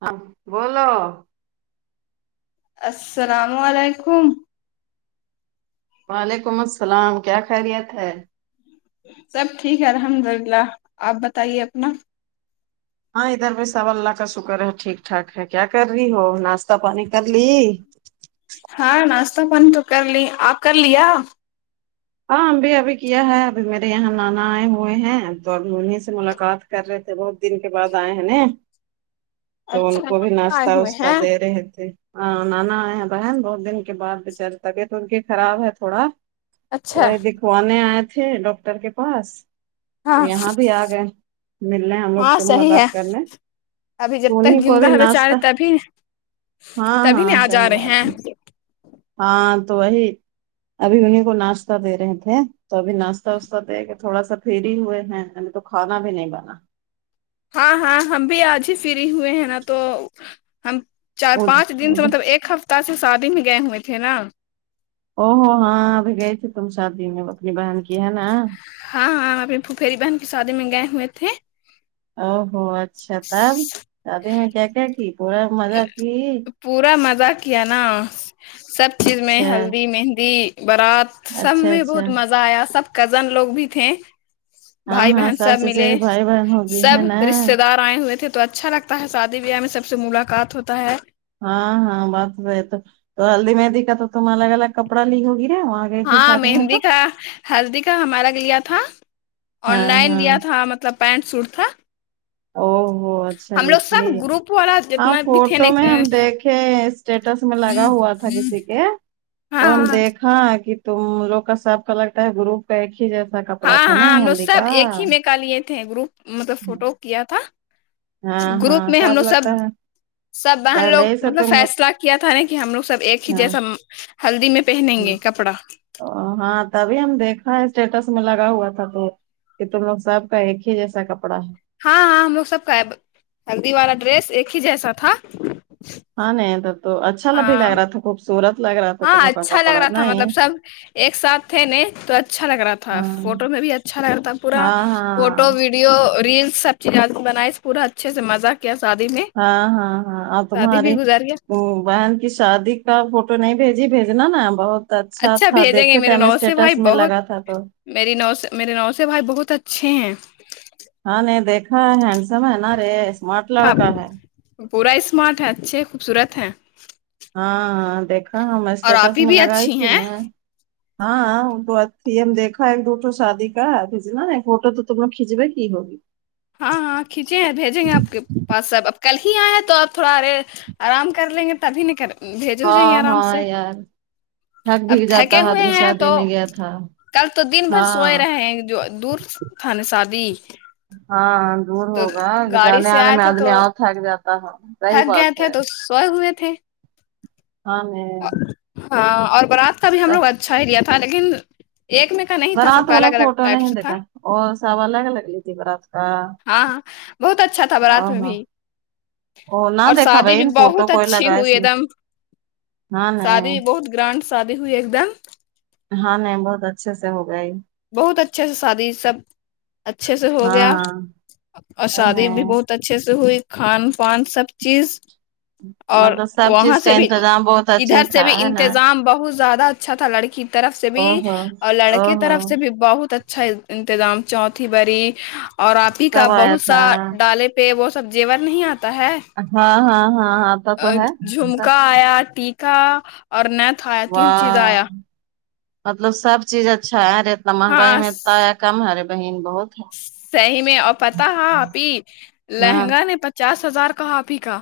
ہاں بولو السلام علیکم وعلیکم السلام کیا خیریت ہے سب ٹھیک ہے الحمد للہ آپ بتائیے اپنا ہاں ادھر بھی سو اللہ کا شکر ہے ٹھیک ٹھاک ہے کیا کر رہی ہو ناشتہ پانی کر لی ہاں ناشتہ پانی تو کر لی آپ کر لیا ہاں ہم بھی ابھی کیا ہے ابھی میرے یہاں نانا آئے ہوئے ہیں تو اب انہیں سے ملاقات کر رہے تھے بہت دن کے بعد آئے ہیں نا تو ان اچھا کو بھی کہاں آئے ناشتہ ہوئے واشتہ ہیں دے رہے تھے ہاں نانا آئے ہیں بہن بہت دن کے بعد بچارے تک تو ان کی خراب ہے تھوڑا وہ اچھا دکھوانے آئے تھے ڈاکٹر کے پاس ہاں تو یہاں بھی آگئے مل لے ہم لوگ ہاں سے صحیح ہے ملاقات کر لیں ابھی جب تک زندہ بیچار رہے تبھی ہاں تبھی نہیں ہاں آ جا صحیح رہے بات ہیں ہے ہاں تو وہی ابھی انہیں کو ناشتہ دے رہے تھے تو ابھی ناشتہ واشتہ دے کے تھوڑا سا پری ہوئے ہیں تو کانا بھی نہیں بنا ہاں ہاں ہم بھی آج ہی فری ہوئے ہیں نا تو ہم چار او پانچ دن سے مطلب او ایک ہفتہ سے شادی میں گائے ہوئے تھ ہے نا او ہو ہاں ابھی گئے تھی تم شادی میں اپنی بہن کی ہے نا ہاں ہاں ہم اپنی پپری بہن کی شادی میں گئے ہوئے تھے او ہوو اچھا تب شادی میں کیا کیا کی پورا مزہ کی پورا مزہ کیا نا سب چیز میں اچھا ہلدی مہندی بارات سب اچھا میں اچھا بہت مزہ آیا سب کزن لوگ بھی تھے ہاں بھائی ہاں بہن سب ملے چچیری بھائی بہن ہوگی سب ہے نا رشتے دار ہوئے تھے تو اچھا لگتا ہے شادی بیاہ میں سب سے ملاقات ہوتا ہے ہاں ہاں بات رہ تو ہلدی مہندی کا تو تم الگ الگ کپڑا لی ہوگی نا وہاں گئی تھی ہاں شادی میں تو مہندی کا ہلدی کا ہمارا لیا تھا آن ہاں لائن لیا ہاں تھا مطلب پینٹ سوٹ تھا او ہوو اچھا ہم لی لوگ تھی سب گروپ والا ہاں جتنا بھی تھے فوٹو نا میں ہم دیکھے اسٹیٹس میں لگا ہوا تھا کسی کے ہاں ہاں ہاں کہ تم لوگ کا ساب کا لگتا ہے گروپ کا ایک ہی جی ہاں ہاں ہم لوگ سب ایک ہی میںک لیے تھے گروپ مطلب فوٹو کیا تھا ہاں گروپ ہاں میں ہم لوگ سب لگتا ہے سب بہن لوگ پہلے ہی سے مطلب تم لوگ فیصلہ کیا تھا نا کہ ہم لوگ سب ایک ہی ہاں جیسا ہلدی میں پہنیں گے کپڑا ا ہاں تبھی ہم دیکھا ہے اسٹیٹس میں لگا ہوا تھا تو کہ تم لوگ سب کا ایک ہی جیسا کپڑا ہے ہاں ہاں ہم لوگ سب کا ہے ہلدی والا ڈریس ایک ہی جیسا تھا ہاں نہیں تو اچھا ل بھی ہاں لگ رہا تھا خوبصورت لگ رہا تھا ہاں تم لوگ کا اچھا لگ کپڑا رہا تھا مطلب نہیں سب ایک ساتھ تھے نے تو اچھا لگ رہا تھا ہاں تھا فوٹو میں بھی اچھا لگ رہتا تھا پورا ہاں فوٹو ہاں ویڈی ویڈیو ریلس سب چیز بنائی پورا اچھے سے مزہ کیا شادی میں ہاں ہاں ہاں اور شادی بھی تمہاری گزار گیا ا بہن کہ شادی کا فوٹو نہیں بھیجی بھیجنا نا بہت اچھا تھا بھیجیں گے دیکھے تھے میرے ہمیں نو سے اسٹیٹس بھائی میں بہت لگا تھا تو میری نوس میرے نوس بھائی بہت اچھی ہیں ہاں نہیں دیکھا ہینڈسم ہے نا رے اسمارٹ آپ لڑکا ہے پورا اسمارٹ ہے اچھے خوبصورت ہے ہاں ہ دیکھا ہم اور آپ اسٹیٹس ہی میں بھی لگائی اچھی تھی ن ہیں ہاں تو اھی ہم دیکھا ایک فوٹو شادی کا کناا فوٹو تو تم لو کھینچوے کی ہوگی ہاں ہاں کھینچے ہیں بھیجیں گے آپ کے بس سب اب کل ہی آئے ہیں تو آپ تھوڑا ارے آرام کر لیں گے تبھی نہیں کریں ہاں ہاں یار تھک بھی اب جاتا تھکے ہے ہوئے ادمی ہیں شادی تو میں گیا تھا کل تو دن بھر سوئے ہاں رہے ہیں جو دور تھا ن شادی ہاں دور تو ہوگا گاڑی جانے سے آنے آئے میں تھے آدمی تو اور تھک جاتا ہے صحیح تھک گئے بات تھے ہے تو سوئے ہوئے تھے ہاں نہیں ہاں اور بارات کا بھی ہم لوگ اچھا ہی لیا تھا لیکن ایک میں کا نہیں تھا برات سب کا والا الگ الگ فوٹو ٹائپ نہیں سے تھا دیکھا اور سب الگ لگ لی تھی برات کا ہاں ہاں بہت اچھا تھا بارات میں ہاں بھی او نہ اور دیکھا شادی بھائی بھی فوٹو بہت کوئی اچھی لگا ہوئی اس ایک نے دم ہاں نہیں شادی بہت گرانڈ شادی ہوئی ایک دم ہاں نہیں بہت اچھے سے ہہوگی بہت اچھے سے شادی سب اچھے سے ہو گیا ہاں اور ہے شادی بھی نہیں بہت اچھے سے ہوئی خان پان سب چیز اور مطلب سب وہاں چیز کا سے بھی انتظام بہت اچھے ادھر سے تھا بھی ہے نا انتظام بہت زیادہ اچھا تھا لڑکی کی طرف سے بھی او ہو اور او لڑکے ہو طرف سے بہت اچھا انتظام چوتھی بری اور آپ ہی کا سب آیا بہت سا تھا ڈالے پ وہ سب زیور نہیں آتا ہے ہاں ہاں ہاں آتا تو ہے سب جھومکا آیا ٹیکیکا اور نہتھا واہ مطلب سب چیز اچھا ہے رہا اتنا مہنگائی ہاں میں اتنا ہے کم ہارے بہن بہت ہے صحیح میں اور پتہ ہپی ہاں لہنگا نے پچاس ہزار کا آپی کا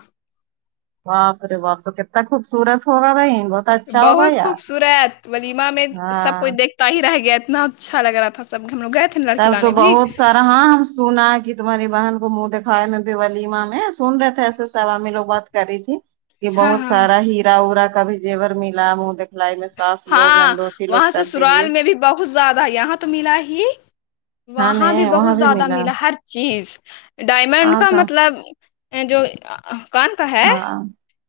باپ رے باپ تو کتنا خوبصورت ہوگا بھائی اچھا ہوگا بہت یار خوبصورت ولیما میں سب کچھ ہاں دیکھ تا ہی رہ گیا اتنا اچھا لگ رہا تھا سب ہم لوگئے تب تو بہت سارا ہاں ہم سنا کہ تمہاری بہن کو منہ دکھاائے میں بھی ولیمہ میں سن رہے تھے ایسے سب ہمیں لوگ بات کر رہی تھی کہ ہاں بہت ہاں سارا ہیرا ارا کا بھی جیور ملا منہ دیک لائی میں ساس لوگ ہاں نندوسی لوگ وہاں سرد سسرال میں ہیز بھی بہت زیادہ یہاں تو ملا ہی ہاں وہاں نے بھی وہاں بہت زیادہ ملا ہر چیز ڈائمنڈ ہاں کا صاحب مطلب جو کون ہاں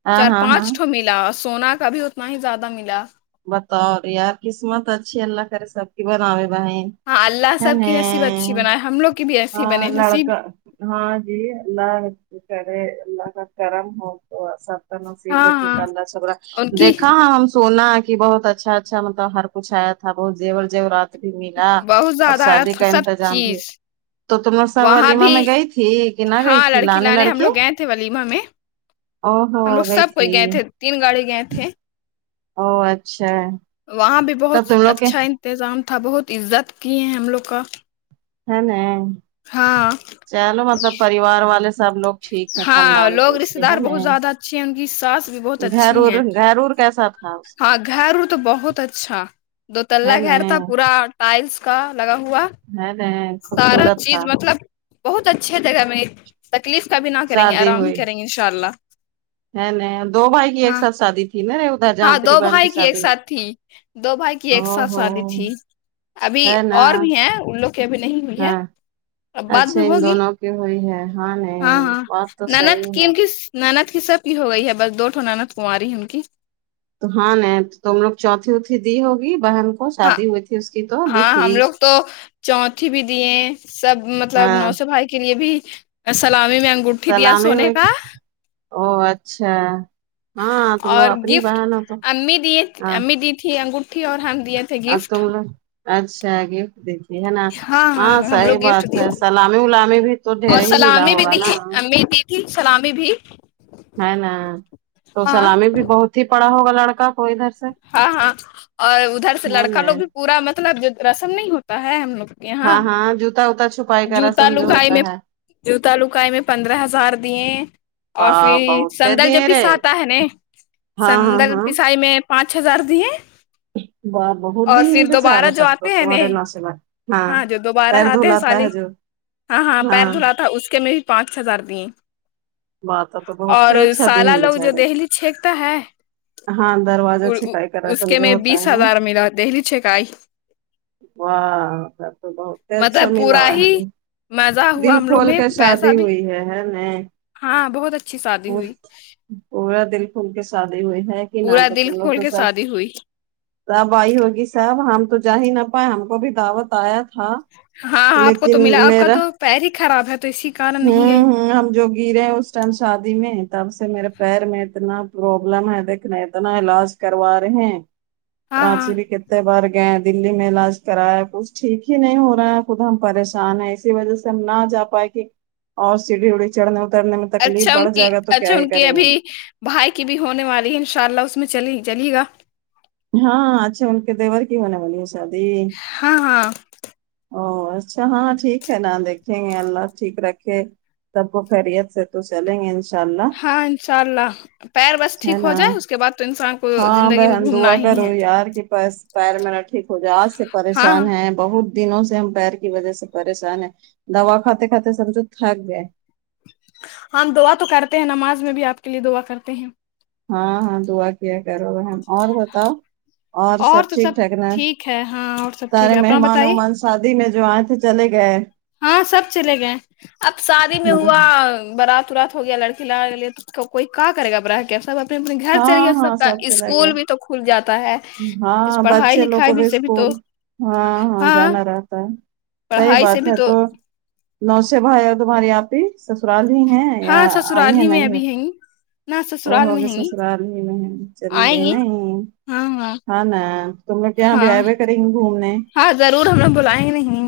ہاں چار ہاں ہاں پانچٹو ملا سونا کا بھی اتنا ہی زیادہ ملا بطور یار قسمت اچھی اللہ کرے سب کی بناوے بھائین ہاں اللہ ا سب نے کی نصیب اچھی بنائے ہم لوگ کی بھی آ ایسی بنے نصیب لڑکا ہاں جی اللہ کرے اللہ کا کرم ہو سب نب ہاں ہاں بیٹیدا چھڑا ان کی دیکا ہاں ہم سونا کہ بہت اچھا اچھا مطلب ہر کچھہ ہے آیا تھا بہت جیور جیورات بھی ملا بہت اور زیادہ شادی ہے کا سب انتظام بھی چیز تو تم ساب وہاں ولیمہ میں بھی گئی تھی کہ نہ گئی ہاں تھی لانے ہم لڑکی لوگ گئے تھے ولیمہ میں او ہو ہم لوگ گئی سب کوئی تھی گئے تھے تین گاڑی گئے تھے او اچھا وہاں بھی بہت تب تم لوگ کے اچھا انتظام تھا بہت عزت کی ہیں ہم لوگ کا ہے ن ہاں چلو مطلب پریوار والے سب لوگ ٹھیک ہے ہاں خاندان کے لوگ اس رشتے کے ہے دار ن بہت زیادہ اچھے ہیں ان کی ساس بھی بہت اچھی گھرور ہیں گھرور کیسا تھا ہاں سر گھر تو بہت اچھا دو کا تللہ ہے گھر تھا نا پورا ٹائلس کا لگا ہوا نہیں بہین سارا چیز مطلب بہت اچھے جگہ میں تکلیف کا بھی نہ کریں گے شادی آرام ہی ہوئی کریں گے انشاء اللہ ہے نہیں دو بھائی کی ایک ہاں ساتھ شادی کی نا ادھر ہاں جان تری دو بان کی بھائی ایک شادی ہوئی ساتھ تھی دو بھائی کی ایک او ساتھ ہو شادی تھی ابھی ہے نا اور بھی ہیں ان لوگ بھی نہیں ہوئی ہے ہاں اب بعد میں اچھا ان ہوگی دونوں کی ہوئی ہے ہاں نہیں ہاں بات تو ناند صحیح کی ہے ان کی نا ند کی سب کی ہو گئی ہے بس دوٹو ند کماری ہے ان کی تو ہاں نہیں تم لوگ چوتھی چوتھی دی ہوگی بہن کو ہاں شادی ہوئی تھی اس کی تو دی ہاں تھی ہم لوگ تو چوتھی بھی دیے سب مطلب ہاں نوسے بھائی کے لیے بھی سلامی میں انگوٹ سلامی میں او اچھا ہاں تم لوگ اور اپنی گفٹ بہن ہو تو امی دی امی دی تھی انگوٹھی اور ہم دیے تھے آپ تو گفٹ لوگ اچھا آگے دیکھیے ہے نا ہاں ہم لوگ صحیح گفٹ بات دیے ہے تھے. سلامی الامی بھی تو ڈھیر اور ہی ملا سلامی بھی ہوگا دی نا امی دی تھی سلامی بھی ہے نا تو ہاں سلامی بھی بہت ہی پڑا ہوگا لڑکا کو ادھر س ہاں ہاں اور ادھر سے ہے لڑکا نا لوگ بھی پورا مطلب جو رسم نہیں ہوتا ہے ہم لوگ کے یہاں ہاں ہاں جوتا وتا چھپائی کا جوتا رسم جو لکائی ہوتا میں ہے جوتا لکائی میں پندرہ ہزار دیے اور واہ پھر بہت سندل جو دیر رے پساتا ہے نے ہاں ہاں سندل ہاں پسائی میں پانچ ہزار دیے بہت د اور پھر پ چاہ دوبارہ رہے جو تب تو آتے ہیں ن تمہارے نوش ب ہاں جو دوبارہ پیر آتے ہیں دھلاتتا سالی ہے جو ہاں ہاں پیر دھلا تھا اس کے میں بھی پانچ ہزار دیے بات تو بہت اور اچھا سالا دین لوگ جو بیچارے دہلی چھینکتا ہے ہاں دروازہ چھپائی کا اس رسم کے جو میں ہوتا بیس ہے ہزار ملا دہلی چیکئی واہ س تو بہت مطلب اچھاملاو پورا ہے ہی نے مزہ دل ہوا ہم لوگ کھول میں کے شادی پیسہ بھی ہوئی ہے ہے ن ہاں بہت اچھی شادی ہوئی پورا دل کھول کے شادی ہوئی ہے کہ نہ پورا تو دل تم لوگ کھول تو کے سب شادی ہوئی سب آئی ہوگی صاحب ہم تو جا ہی نہ پائے ہم کو بھی دعوت آیا ہاں ہاں آپ کو لیکن تو ملا آپ کا میرا تو پیر ہی خراب ہے تو اسی کارن نہیں گئی ہوں ہ ہم جو گرے ہیں اس ٹائم شادی میں تب سے میرے پیر میں اتنا پروابلم ہے دیکھنا اتنا علاج کروا رہے ہیں ہاں ہاں رانچی بھی کت بر گئے دہلی میں علاج کرایا کچھ ٹھیک ہی نہیں ہو رہا ہے خود ہم پریشان ہیں اس وجہ سے ہم نہ جا پائے گے اور سیڑھی اڑھی چڑھنے اترنے میں تکلیف اچھا ان بڑھ کی جائے گا تو کیا اچھا ہی ان کی کریں گے ابھی بھائی کی بھی ہونے والی ہے انشاء اللہ اس میں چلی چلےگا ہاں اچھا ان کے دیور کی ہونے والی ہے شادی ہاں ہاں او اچھا ہاں ٹھیک ہے نا دیکھ ینگے اللہ ٹھیک رکھے سب کو خیریت سے تو چلیں گے ان ہاں انشاء اللہ پیر بس ہے ٹھیک نا ہوجائے اس کے بعد تو انسان کو زندگی میں گھومنا ہی ہے ضرور یار کی بس پیر میرا ٹھیک ہو جائے آج سے ہاں پریشان ہاں ہے بہت دنوں سے ہم پیر کی وجہ سے پریشان ہے دوا کھاتے کھاتے سمجھو تھک گئے ہم دعا تو کرتے ہیں نماز میں بھی آپ کے لیے دعا کرتے ہیں ہاں ہاں دعا کیا کرو اور بتاؤ اور سب تو ٹھیک ٹھاک نا ٹھیک ہے ہاں اور سب ٹھیک سارے ہے اپنا مہمان بتائیے وہمان س شادی میں جو آئے تھے چلے گئے ہاں سب چلے گئے اب شادی میں مطلب ہوا بارات ورات ہو گیا لڑکی لاے کوئی کا کرے گا بڑاہ کے سب اپنے اپنے گھر چل گیا ہاں سب ہاں کا چلا گیا اسکول بھی تو کھل جاتا ہے ہاں اس پڑھائی بچے لوگ کو لکھائی بھی سے تو اسکول ہاں ہاں جانا رہتا ہے صحیح پڑھائی سے بات بھی ہے تو نو سے بھائی ہے تمہاری آپی سسرال ہی ہیں ہاں آئی سسرال ہیں ہی میں نہیں ہے ابھی ہیں گی نہ وہ سسرال میں ہوگئے ہیں گی، سسرال ہی میں چلی گئی آئیں گی ہاں ہاں ہاں ن تم لوگ ہاں یہاں کریں گے گھومنے ہاں ضرور ہم نے بلیا ہی نہیں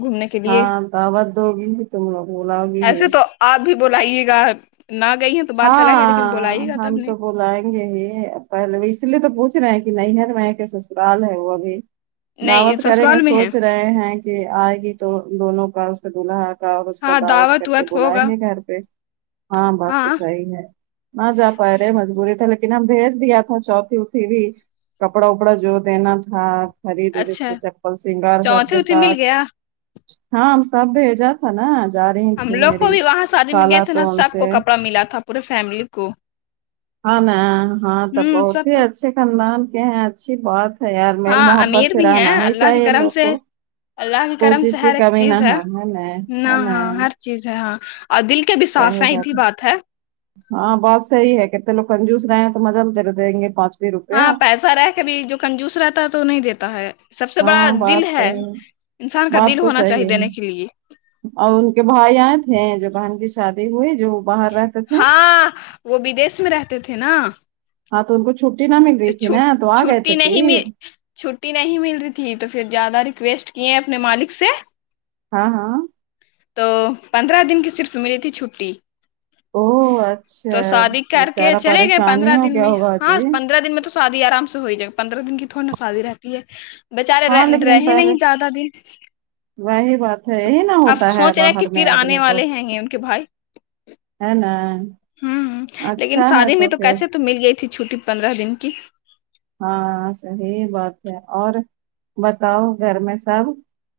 گھومنے کے لیے ہاں دعوت دوگی تم لوگ بلاوگی ایسے تو آپ بھی بلاائیے گا نہ گئی ہیں تو بات الگ ہے لیکن ہاں بلائیے گا تب ہم نہیں تو بلاینگے ہی پہل اس لیے تو پوچھ رہے ہیں کہ نہیں ہے ن میں کی سسرال ہے وہ ابھی نہیں دعوت کریں گے سسرال میں ہے سوچ رہے ہیں کہ آئے گی تو دونوں کا اس کا دولہا ہوگا اس کا ہاں دعوت کر کے وت بلائیں ہوگا گے گھر پہ ہاں بات تو نہ جا پارہے مجبوری تھا لیکن ہم بھیج دیا تھا کپڑا وپڑا جو دینا تھا خرید ورید اچھا کے چپل سنگار سب چوتھی کے اوتھی مل ساتھ گیا ہاں ہم سب بھیجت تھا نا جا رہی ہم تھی لوگ کو میری بھی وہاں شادی میں گئے خالہ تھے نا تو ان سب کو سے کپڑا ملا تھا پورے فیملی کو ہاں نا ہاں تو ہوں بہت سب ہی کو اچھے خاندان کے ہیں اچھی بات ہے یار میل ہاں محبت امیر سے بھی ہیں رہنا ہی اللہ کے چاہیے کرم لوگ سے کو اللہ کے کوئی کرم سے چیز کی ہر ایک کمی نہ چیز ہے ہو نا نہ ہے نا ہاں ہر چیز ہے ہاں اور دل کے بھی صاف ہیں یہ بھی بات ہے ہاں بات سہی ہے کتتے لوگ کنجوس رہے ہیں تو مزہ میں تیرے دیں گے پانچ بھی روپیہ ہاں پیسہ رہ کے بھی جو کنجوس رہتا ہے تو وہ نہیں دیتا ہے سب سے بڑا ہاں دل بات ہے صحیح انسان کا دل بات تو ہونا صحیح چاہیے دینے کے ہے لیے اور ان کے بھائی یہاں تھے جو بہن کی شادی ہوئی جو باہر رہتے تھے ہاں وہ بدیش میں رہتے تھے نا ہاں تو ان کو چھٹی نہ مل رہی تھی نا چھٹ تو آ گئے تھے چھٹی نہیں پھر مل چھٹی نہیں مل رہی تھی تو پھر زیادہ ریکویسٹ کیے اپنے مالک سے ہاں ہاں تو پندرہ دن کی صرف ملی تھی چھٹی او تو اچھا شادی کر کے بیچارہ چلے گئے پندرہ پریشانی ہو دن گیا میں ہوگا ہاں جی پندرہ دن میں تو شادی آرام سے ہو ہی جائے گ پندرہ دن کی تھوڑی نا شادی رہتی ہے بچارے ہاں رہ لیکن رہے پہلے نہیں زیادہ دن وہی بات ہے یہی نہ اب ہوتا ہے سوچ رہے کہ باہر میں پھر آنے آدمی کو والے ہیں گے ان کے بھائی ہ ن ہوں لیکن شادی میں تو کیسے تو مل گئی تھی چھٹی پندرہ دن کی ہاں صحی بات ہے اور بتاؤ گھر میں سب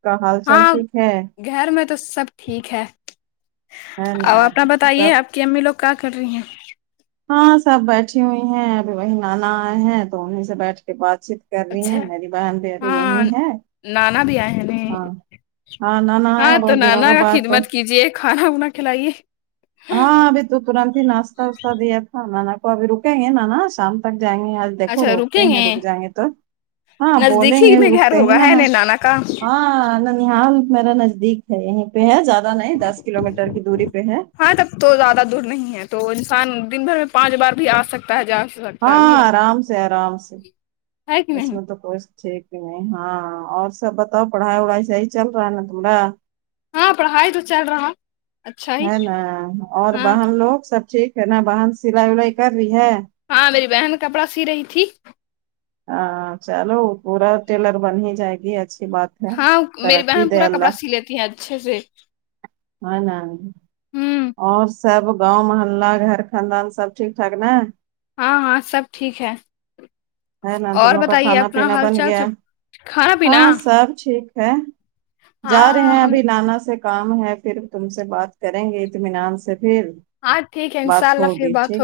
کا حال چال ہاں ٹھیک ہے گھر میں تو سب ٹھیک ہے ہ ن اور اپنا بتائیے آپ کی امی لوگ کیا کر رہی ہیں ہاں سب بیٹھی ہوئی ہیں ابھی وہی نانا آئے ہیں تو انہیں سے بیٹھ کے بات چیت کر رہی ہے اچھا میری بہن پ تو یہی ہاں ہے نانا بھی آئے نہیں ہاں ہاں نانا ہاں آیا تو بہت دنوں نانا کے کا بعد تو خدمت کیجیے کھانا وا کھلائیے ہاں ابھی تو ترنت ہی ناشہ واشہ دیا تھا نانا کو ابھی رکیں گے نانا شام تک جائیں گے دیکھو اچھا روکتے رکیں ہیں رک جائیں گے تو ہاں بولیں گے نزدیکی میں گھر رکتے ہی ہوگا نا ہے ہاں نہیں نانا کا فیحال میرا نزدیک ہے یہیں پہ ہے زیادہ نہیں دس کلو میٹر کی دوری پہ ہے ہاں تک تو زیادہ دور نہیں ہے تو انسان دن بھر میں پانچ بار بھی اسکتا ہے جا سکتا ہاں بھی ہے ارام سے ارام سے ہے کہ اس نہیں میں تو کوئی ٹھیک ہی نہیں ہاں اور سب بتاؤ پڑھائی وڑھائی صحی چل رہا ہے نا تمارا ہاں پڑھائی تو چل رہا اچھا ہی ہے نا اور ہاں باہن لوگ سب ٹھ ہے نا باہن سلائی ولائی کر رہی ہے ہاں میری بہن کپڑا سی رہی تھی ہاں چلو پورا ٹیلر بن ہی جائے گی اچھی بات ہاں میری ترکی بہن د پورا کپڑا اللہ سی لیتی ہے اچھے سے ہ نہ ہوں اور سب گاوں محلہ گھر خاندان سب ٹھیک ٹھاک نا ہاں ہاں سب ٹھیک ہے ہے نا تم اور لو کا بتائیے کھانا اپنا پینا حال بن چال گیا سب کھانا پینا ہاں سب ٹھیک ہے جا رہے ہاں ہیں ہم ابھی نانا سے کام ہے پھر تم سے بات کریں گے اطمینان سے پھر ہاں ٹھیک ہے ان شاء بات اللہ پھر ہوگی بات ہو ٹھیک